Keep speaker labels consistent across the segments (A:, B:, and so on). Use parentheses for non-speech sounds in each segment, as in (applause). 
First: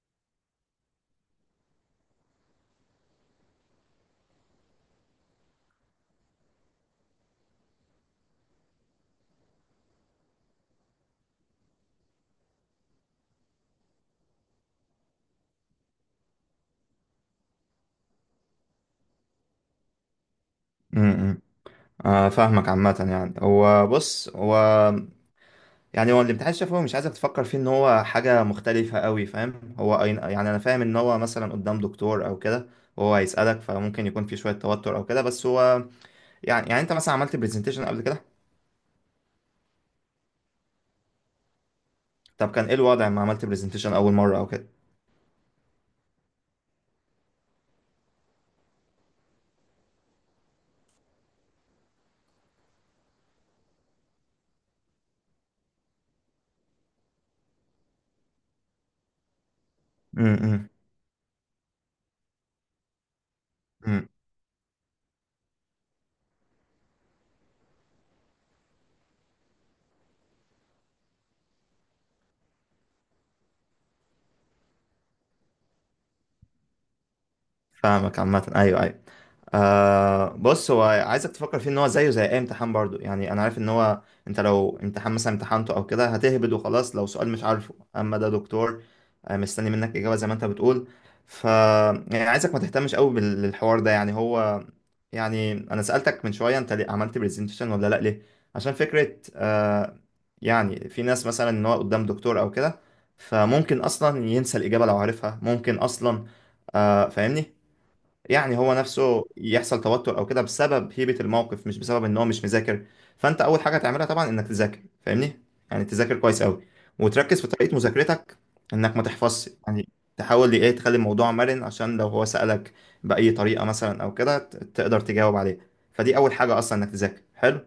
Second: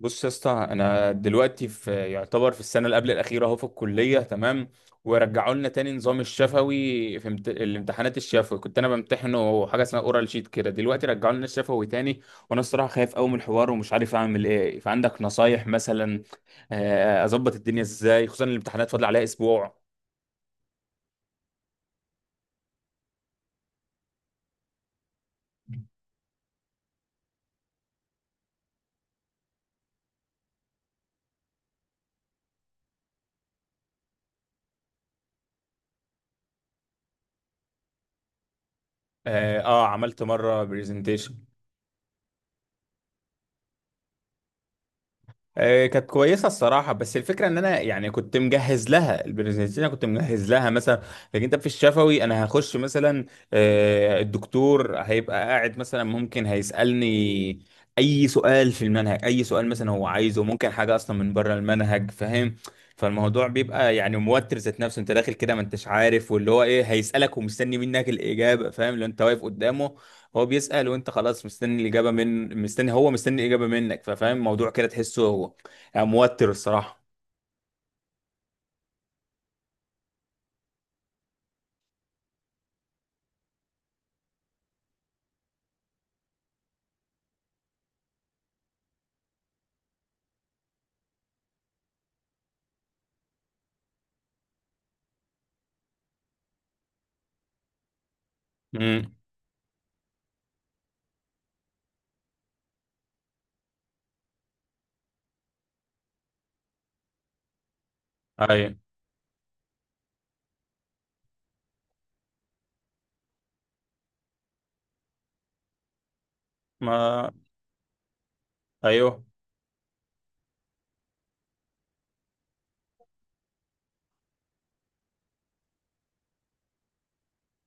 A: بص يا اسطى، انا دلوقتي في، يعتبر في السنه اللي قبل الاخيره اهو في الكليه. تمام، ورجعوا لنا تاني نظام الشفوي. في الامتحانات الشفوي كنت انا بمتحنه حاجه اسمها اورال شيت كده. دلوقتي رجعوا لنا الشفوي تاني، وانا الصراحه خايف قوي من الحوار ومش عارف اعمل ايه. فعندك نصايح مثلا، اظبط الدنيا ازاي؟ خصوصا الامتحانات فاضل عليها اسبوع.
B: امم آه، فاهمك. عامة يعني هو بص، هو الامتحان الشفوي مش عايزك تفكر فيه ان هو حاجة مختلفة قوي. فاهم هو يعني انا فاهم ان هو مثلا قدام دكتور او كده. وهو هيسألك، فممكن يكون في شوية توتر او كده. بس هو يعني انت مثلا عملت برزنتيشن قبل كده؟
A: اه عملت مره برزنتيشن.
B: طب كان ايه الوضع لما عملت برزنتيشن اول مرة او كده؟
A: كانت كويسه الصراحه، بس الفكره ان انا يعني كنت مجهز لها البرزنتيشن، كنت مجهز لها مثلا. لكن انت في الشفوي انا هخش مثلا، الدكتور هيبقى قاعد مثلا ممكن هيسالني اي سؤال في المنهج، اي سؤال مثلا هو عايزه،
B: امم
A: ممكن حاجه اصلا من بره المنهج، فاهم؟ فالموضوع بيبقى يعني موتر ذات نفسه. انت داخل كده ما انتش عارف واللي هو ايه هيسالك ومستني منك الاجابه، فاهم؟ لو انت واقف قدامه هو بيسأل وانت خلاص مستني الإجابة من، مستني، هو مستني الإجابة منك. ففاهم الموضوع كده، تحسه هو يعني موتر الصراحة.
B: فاهمك. عامة ايوه، ايوه. آه، بص هو عايزك تفكر فيه ان هو زيه زي اي امتحان. برضو يعني انا عارف ان هو انت لو امتحان مثلا امتحنته او كده هتهبد وخلاص. لو سؤال مش عارفه، اما ده دكتور آه مستني منك اجابة زي ما انت بتقول. ف يعني عايزك ما تهتمش قوي بالحوار ده، يعني هو يعني انا سألتك من شوية، انت ليه عملت برزنتيشن ولا لا؟ ليه؟ عشان
A: امم،
B: فكرة آه، يعني في ناس مثلا ان هو قدام دكتور او كده، فممكن اصلا ينسى الاجابة لو عارفها، ممكن اصلا. آه، فاهمني. يعني هو
A: ايوه
B: نفسه يحصل توتر او كده بسبب هيبة الموقف، مش بسبب ان هو مش مذاكر. فانت اول حاجة تعملها طبعا انك تذاكر، فاهمني. يعني تذاكر كويس قوي،
A: ما
B: وتركز في طريقة مذاكرتك، انك ما
A: ايوه.
B: تحفظش يعني. تحاول ايه تخلي الموضوع مرن، عشان لو هو سألك بأي طريقة مثلا او كده تقدر تجاوب عليه. فدي اول حاجة، اصلا انك تذاكر حلو.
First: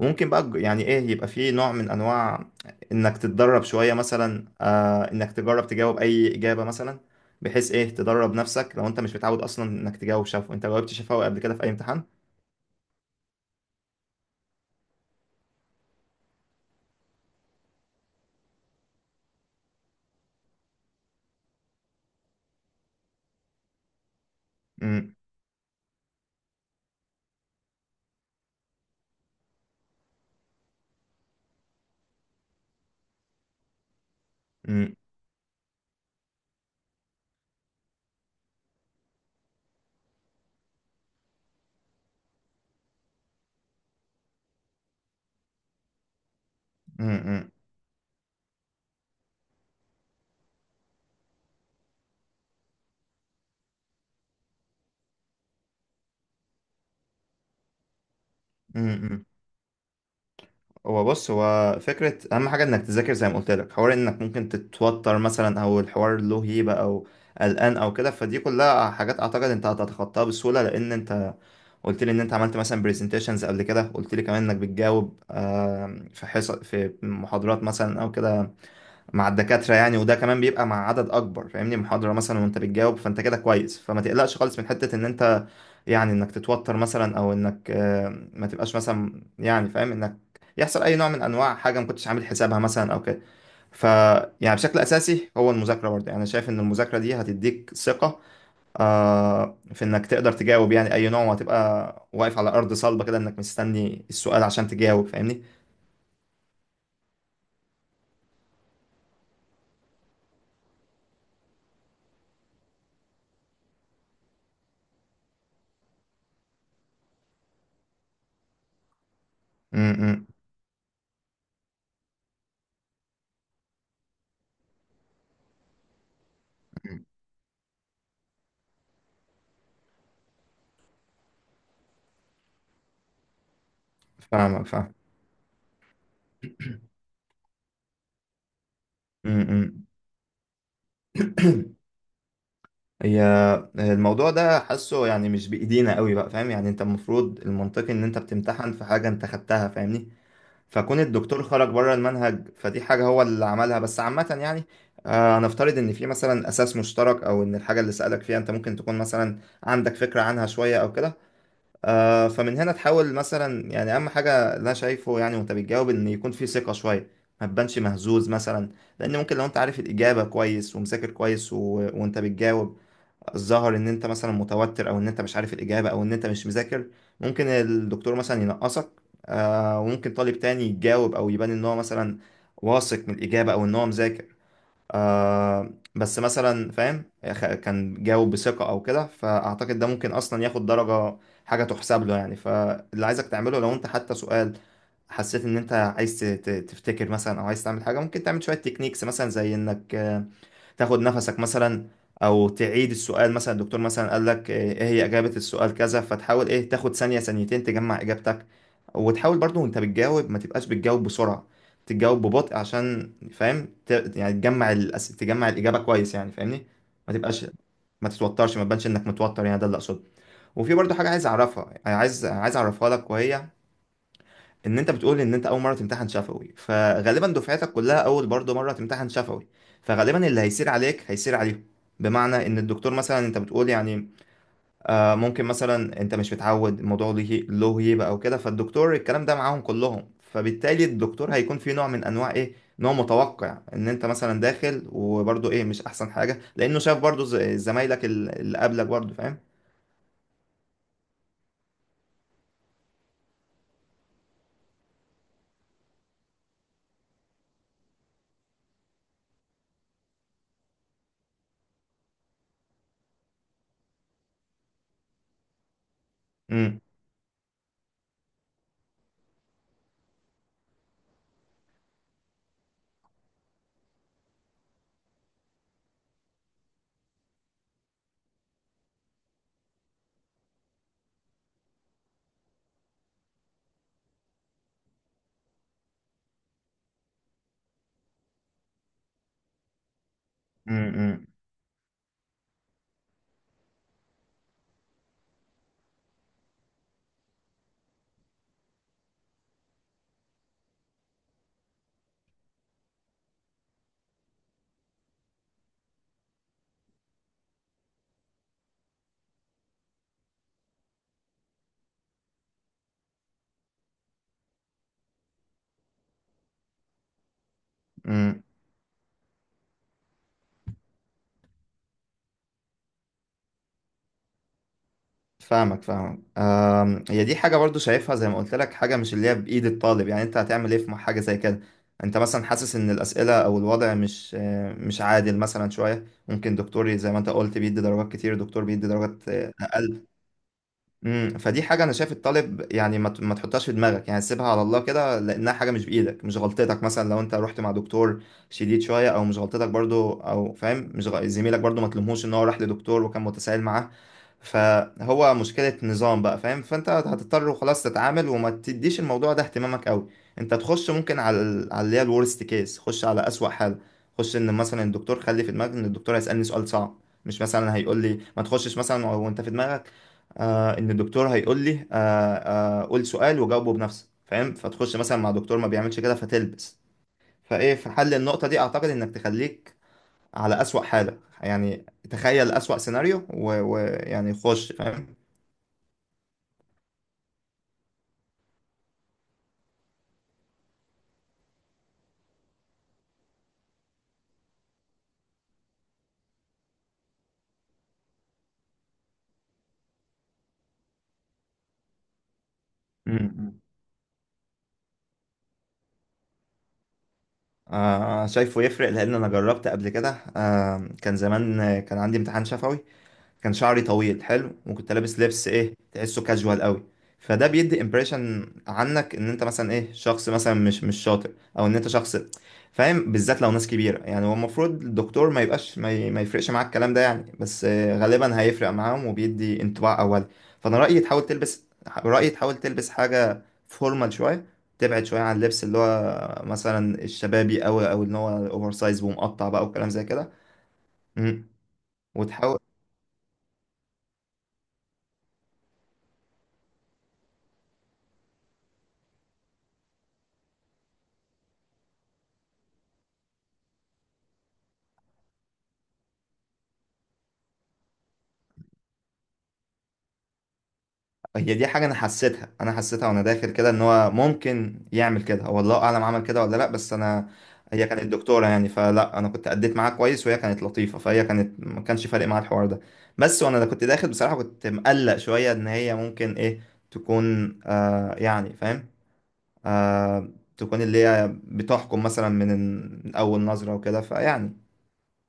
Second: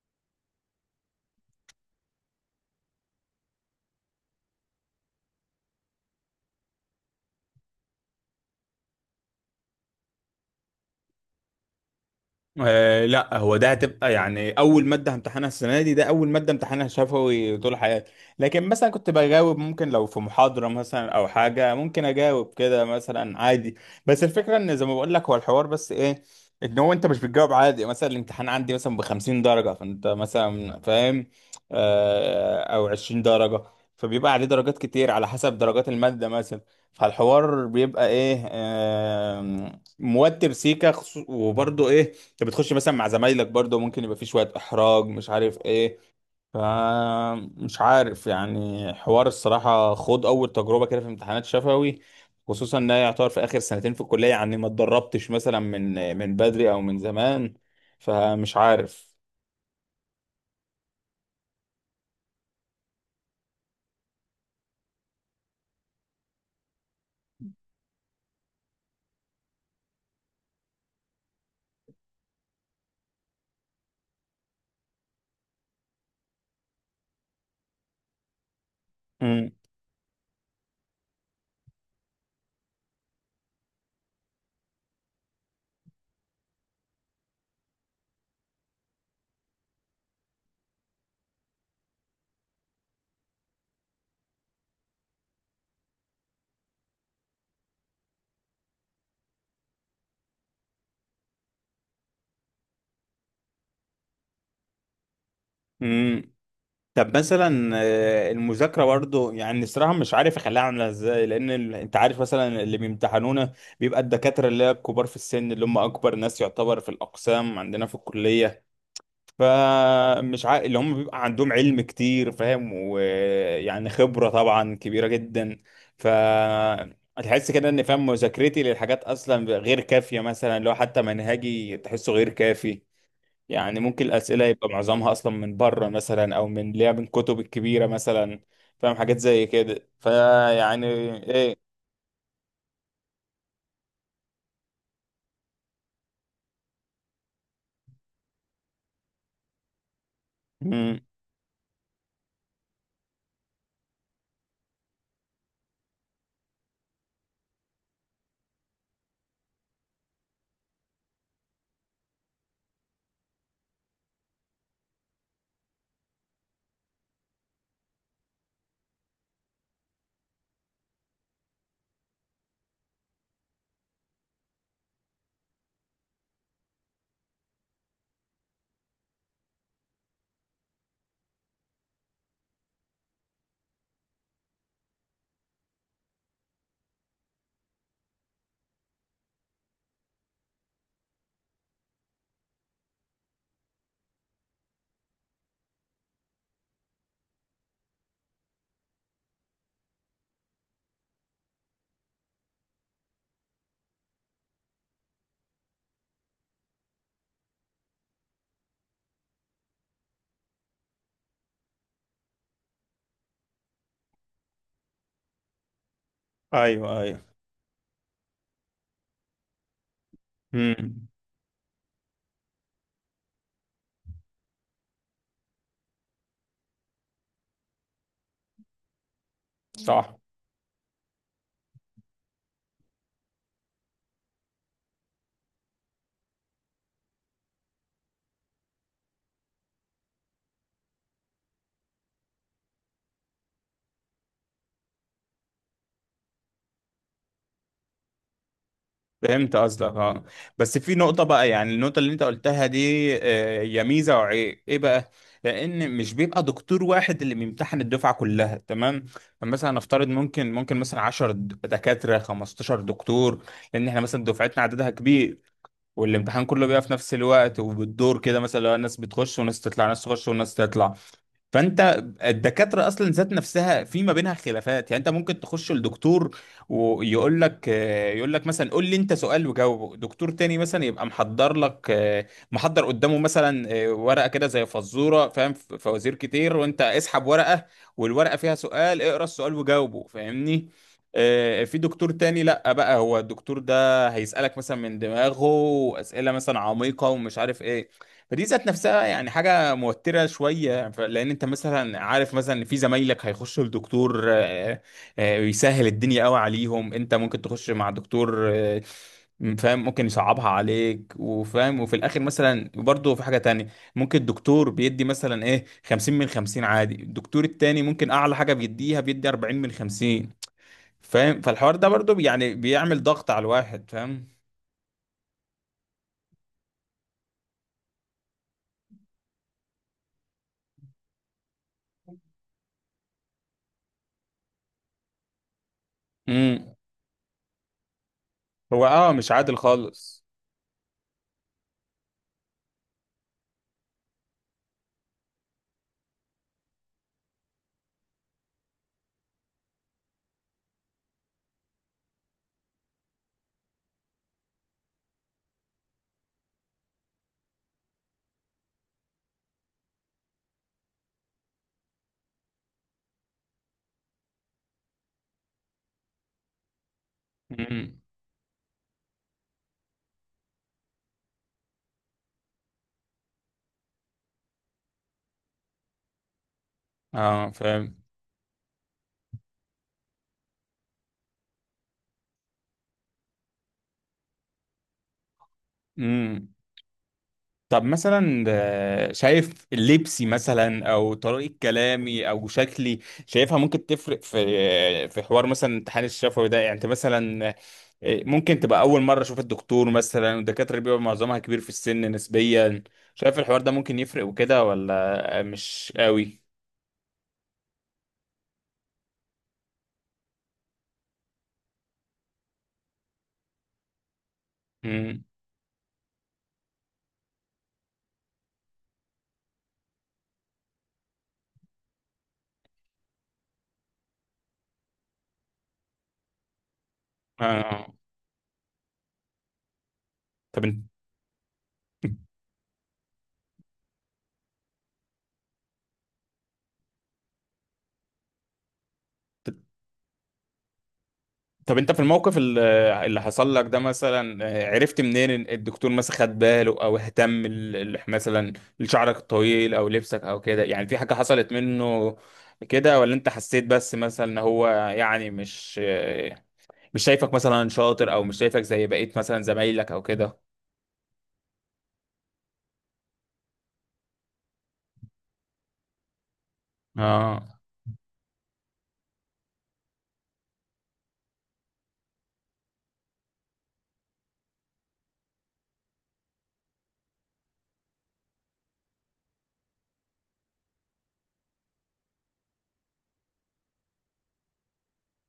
B: وممكن بقى يعني ايه، يبقى فيه نوع من انواع انك تتدرب شوية مثلا. آه، انك تجرب تجاوب اي اجابة مثلا، بحيث ايه تدرب نفسك. لو انت مش متعود اصلا انك تجاوب شفوي، انت جاوبت شفوي قبل كده في اي امتحان؟
A: آه لا، هو ده هتبقى يعني اول ماده همتحنها السنه دي، ده اول ماده امتحانها شفوي طول حياتي. لكن مثلا كنت بجاوب ممكن لو في محاضره مثلا او حاجه، ممكن اجاوب كده مثلا عادي. بس الفكره ان زي ما بقول
B: امم
A: لك هو الحوار بس ايه، ان هو انت مش بتجاوب عادي. مثلا الامتحان عندي مثلا ب 50 درجه، فانت مثلا فاهم، آه او 20 درجه. فبيبقى عليه درجات كتير على حسب درجات الماده مثلا. فالحوار بيبقى ايه، موتر سيكا وبرضه ايه، انت بتخش مثلا مع زمايلك، برضه ممكن يبقى فيه شوية احراج، مش عارف ايه. ف،
B: امم
A: مش عارف. يعني حوار الصراحة، خد اول تجربة كده في امتحانات شفوي، خصوصا ان هي يعتبر في اخر سنتين في الكلية، يعني ما اتدربتش مثلا من بدري او من زمان. فمش عارف.
B: امم هو بص، هو فكرة أهم حاجة إنك تذاكر زي ما قلت لك. حوار إنك ممكن تتوتر مثلا، أو الحوار له هيبة، أو قلقان أو كده، فدي كلها حاجات أعتقد أنت هتتخطاها بسهولة، لأن أنت قلت لي إن أنت عملت مثلا برزنتيشنز قبل كده، قلت لي كمان إنك بتجاوب في حصص، في محاضرات مثلا أو كده مع الدكاترة يعني. وده كمان بيبقى مع عدد أكبر، فاهمني؟ محاضرة مثلا وأنت بتجاوب، فأنت كده كويس. فما تقلقش خالص من حتة إن أنت يعني إنك تتوتر مثلا، أو إنك ما تبقاش مثلا، يعني فاهم إنك يحصل أي نوع من أنواع حاجة ما كنتش عامل حسابها مثلا أو كده. ف يعني بشكل أساسي هو المذاكرة برضه. يعني أنا شايف إن المذاكرة دي هتديك ثقة، آه، في إنك تقدر تجاوب يعني أي نوع، وهتبقى واقف على أرض صلبة كده، إنك مستني السؤال عشان تجاوب، فاهمني.
A: امم. طب مثلا المذاكرة برضو يعني الصراحة مش عارف اخليها عاملة ازاي، لان انت عارف مثلا اللي بيمتحنونا بيبقى الدكاترة اللي هي الكبار في السن، اللي هم اكبر ناس يعتبر في الاقسام عندنا في الكلية.
B: م- م-
A: فمش عارف، اللي هم بيبقى عندهم علم كتير، فاهم؟ ويعني خبرة طبعا كبيرة جدا. ف،
B: م.
A: تحس كده ان، فاهم، مذاكرتي للحاجات اصلا غير كافية، مثلا لو حتى منهجي تحسه غير كافي. يعني ممكن الأسئلة
B: فاهمك،
A: يبقى
B: فاهم.
A: معظمها أصلا من بره مثلا أو من اللي هي من الكتب الكبيرة مثلا، فاهم؟ حاجات
B: م-
A: زي
B: م.
A: كده. فيعني، إيه.
B: (clears throat) هي الموضوع ده حاسه يعني مش بإيدينا قوي بقى، فاهم. يعني انت المفروض المنطقي ان انت بتمتحن في حاجة انت خدتها، فاهمني. فكون
A: مم.
B: الدكتور خرج بره المنهج فدي حاجة هو اللي عملها. بس عامة يعني آه، نفترض ان في مثلا اساس مشترك، او ان الحاجة اللي سألك فيها انت ممكن تكون مثلا عندك فكرة عنها شوية او كده. آه، فمن هنا تحاول مثلا. يعني اهم حاجة اللي انا شايفه، يعني وانت بتجاوب ان يكون في ثقة شوية، ما تبانش مهزوز مثلا. لان ممكن لو انت عارف الإجابة كويس ومذاكر كويس وانت بتجاوب ظهر ان انت مثلا متوتر، او ان انت مش عارف الاجابه، او ان انت مش مذاكر، ممكن الدكتور مثلا ينقصك. آه، وممكن طالب تاني يتجاوب او يبان ان هو مثلا واثق من الاجابه او ان هو مذاكر، آه، بس مثلا فاهم كان جاوب بثقه او كده، فاعتقد ده ممكن اصلا ياخد درجه، حاجه تحسب له يعني. فاللي عايزك تعمله، لو انت حتى سؤال حسيت ان انت عايز تفتكر مثلا، او عايز تعمل حاجه، ممكن تعمل شويه تكنيكس مثلا، زي انك تاخد نفسك مثلا، او تعيد السؤال. مثلا الدكتور مثلا قال لك آه، ايه هي اجابة السؤال كذا، فتحاول ايه تاخد ثانية ثانيتين تجمع اجابتك. وتحاول برضو وانت بتجاوب ما تبقاش بتجاوب بسرعة، تجاوب ببطء عشان فاهم يعني تجمع تجمع الإجابة كويس يعني، فاهمني.
A: أيوه
B: ما
A: أيوه.
B: تبقاش، ما تتوترش، ما تبانش انك متوتر يعني، ده اللي اقصده. وفي برضو
A: مم.
B: حاجة عايز اعرفها، يعني عايز اعرفها لك، وهي ان انت بتقول ان انت اول مره تمتحن شفوي، فغالبا دفعتك كلها اول برضه مره تمتحن شفوي،
A: صح.
B: فغالبا اللي هيسير عليك هيسير عليهم. بمعنى ان الدكتور مثلا، انت بتقول يعني آه ممكن مثلا انت مش متعود الموضوع، له هيبه او كده. فالدكتور الكلام ده معاهم كلهم، فبالتالي الدكتور هيكون في نوع من انواع، ايه، نوع متوقع ان انت مثلا داخل، وبرضه ايه مش احسن حاجه لانه شاف برضه زمايلك اللي قبلك برضه، فاهم.
A: فهمت قصدك اه. بس في نقطة بقى، يعني النقطة اللي أنت قلتها دي، هي ميزة وعيب إيه بقى؟ لأن مش بيبقى دكتور واحد اللي بيمتحن الدفعة كلها، تمام؟ فمثلا نفترض ممكن، ممكن مثلا 10 دكاترة، 15 دكتور، لأن إحنا مثلا دفعتنا عددها كبير. والامتحان كله
B: امم
A: بيبقى في نفس الوقت وبالدور كده. مثلا لو ناس بتخش وناس تطلع، ناس تخش وناس تطلع. فانت الدكاتره اصلا ذات نفسها في ما بينها خلافات، يعني انت ممكن تخش لدكتور ويقول لك، يقول لك مثلا قول لي انت سؤال وجاوبه. دكتور تاني مثلا يبقى محضر لك، محضر قدامه مثلا، ورقه كده زي فزوره، فاهم؟ فوازير كتير، وانت اسحب ورقه والورقه فيها سؤال، اقرا السؤال وجاوبه، فاهمني؟
B: امم امم،
A: في دكتور تاني لا بقى، هو الدكتور ده هيسألك مثلا من دماغه اسئله مثلا عميقه ومش عارف ايه. فدي ذات نفسها يعني حاجة موترة شوية. لأن أنت مثلا عارف مثلا إن في زمايلك هيخشوا لدكتور يسهل الدنيا قوي عليهم. أنت ممكن تخش مع دكتور فاهم، ممكن يصعبها عليك وفاهم. وفي الآخر مثلا برضه في حاجة تانية، ممكن الدكتور بيدي مثلا إيه 50 من 50 عادي، الدكتور التاني ممكن أعلى
B: امم.
A: حاجة بيديها بيدي 40 من 50، فاهم؟ فالحوار ده برضه يعني بيعمل ضغط على الواحد، فاهم؟
B: فاهمك. هي دي حاجة برضو شايفها زي ما قلت لك، حاجة مش اللي هي بإيد الطالب. يعني انت هتعمل ايه في حاجة زي كده؟ انت مثلا حاسس ان الأسئلة او الوضع مش مش عادل مثلا شوية. ممكن
A: امم.
B: دكتور زي ما انت قلت بيدي درجات كتير، دكتور
A: هو
B: بيدي
A: اه
B: درجات
A: مش
B: آه،
A: عادل
B: أقل.
A: خالص.
B: فدي حاجة أنا شايف الطالب يعني ما تحطهاش في دماغك، يعني سيبها على الله كده، لأنها حاجة مش بإيدك. مش غلطتك مثلا لو أنت رحت مع دكتور شديد شوية، أو مش غلطتك برضو، أو فاهم مش غ... زميلك برضو ما تلومهوش إن هو راح لدكتور وكان متسائل معاه. فهو مشكلة نظام بقى، فاهم. فأنت هتضطر خلاص تتعامل، وما تديش الموضوع ده اهتمامك أوي. أنت تخش ممكن على على اللي هي الورست كيس، خش على أسوأ حالة. خش إن مثلا الدكتور، خلي في دماغك إن الدكتور هيسألني سؤال صعب، مش مثلا
A: امم.
B: هيقول لي ما تخشش. مثلا وانت في دماغك آه ان الدكتور هيقول لي، آه، قول سؤال وجاوبه بنفسك، فاهم، فتخش مثلا مع دكتور ما بيعملش كده فتلبس.
A: اه
B: فايه في
A: فاهم.
B: حل النقطة دي، اعتقد انك تخليك على أسوأ حالة، يعني تخيل أسوأ سيناريو ويعني خش، فاهم.
A: امم. طب مثلا شايف لبسي مثلا او طريقة كلامي او شكلي، شايفها ممكن تفرق في، في حوار مثلا الامتحان الشفوي ده؟ يعني انت مثلا ممكن تبقى اول مرة اشوف الدكتور مثلا، والدكاترة بيبقى معظمها كبير في السن نسبيا. شايف
B: مم.
A: الحوار ده ممكن يفرق وكده ولا مش قوي؟
B: آه شايفه يفرق لأن أنا جربت قبل كده. آه كان زمان، كان عندي امتحان شفوي، كان شعري طويل حلو، وكنت لابس
A: امم.
B: لبس ايه تحسه كاجوال قوي. فده بيدي امبريشن عنك ان انت مثلا ايه شخص مثلا مش شاطر، او ان انت شخص فاهم، بالذات لو ناس كبيره. يعني هو المفروض الدكتور ما يبقاش ما يفرقش معاك الكلام ده يعني، بس
A: آه.
B: آه، غالبا هيفرق معاهم وبيدي انطباع اولي.
A: طب
B: فانا
A: انت
B: رايي تحاول تلبس، رايي
A: (laughs)
B: تحاول تلبس حاجه فورمال شويه، تبعد شويه عن اللبس اللي هو مثلا الشبابي قوي، او ان هو اوفر سايز ومقطع بقى وكلام زي كده. مم.
A: طب انت في الموقف
B: وتحاول.
A: اللي حصل لك ده مثلا، عرفت منين ان الدكتور مثلا خد باله او اهتم مثلا لشعرك الطويل او لبسك او كده؟ يعني في حاجة حصلت منه كده، ولا انت حسيت بس مثلا ان هو يعني مش مش شايفك مثلا شاطر او مش شايفك زي بقية مثلا زمايلك او كده؟
B: هي دي حاجة أنا حسيتها، وأنا داخل كده، إن هو ممكن يعمل كده. هو الله أعلم عمل كده ولا لأ، بس أنا
A: اه.
B: هي كانت دكتورة يعني، فلا أنا كنت أديت معاها كويس، وهي كانت لطيفة، فهي كانت ما كانش فارق معاها الحوار ده. بس وأنا كنت داخل بصراحة كنت مقلق شوية إن هي ممكن إيه تكون، آه يعني فاهم، آه تكون اللي هي بتحكم مثلا من أول نظرة وكده، فيعني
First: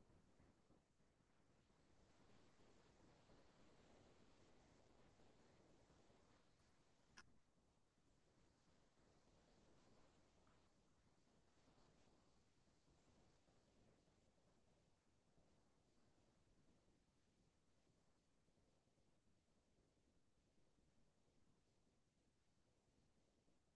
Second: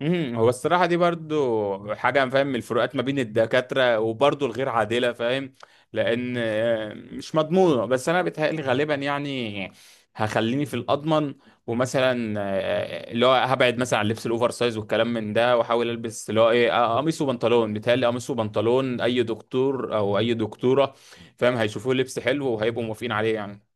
A: امم. هو الصراحة دي برضو حاجة، فاهم، من الفروقات ما بين الدكاترة، وبرضو الغير عادلة، فاهم؟ لأن مش مضمونة، بس أنا بتهيألي غالبا يعني هخليني في الأضمن. ومثلا اللي هو هبعد مثلا عن لبس الأوفر سايز والكلام من ده، وأحاول ألبس اللي هو إيه، قميص وبنطلون. بيتهيألي قميص وبنطلون أي دكتور أو أي دكتورة، فاهم، هيشوفوه لبس حلو وهيبقوا موافقين عليه يعني.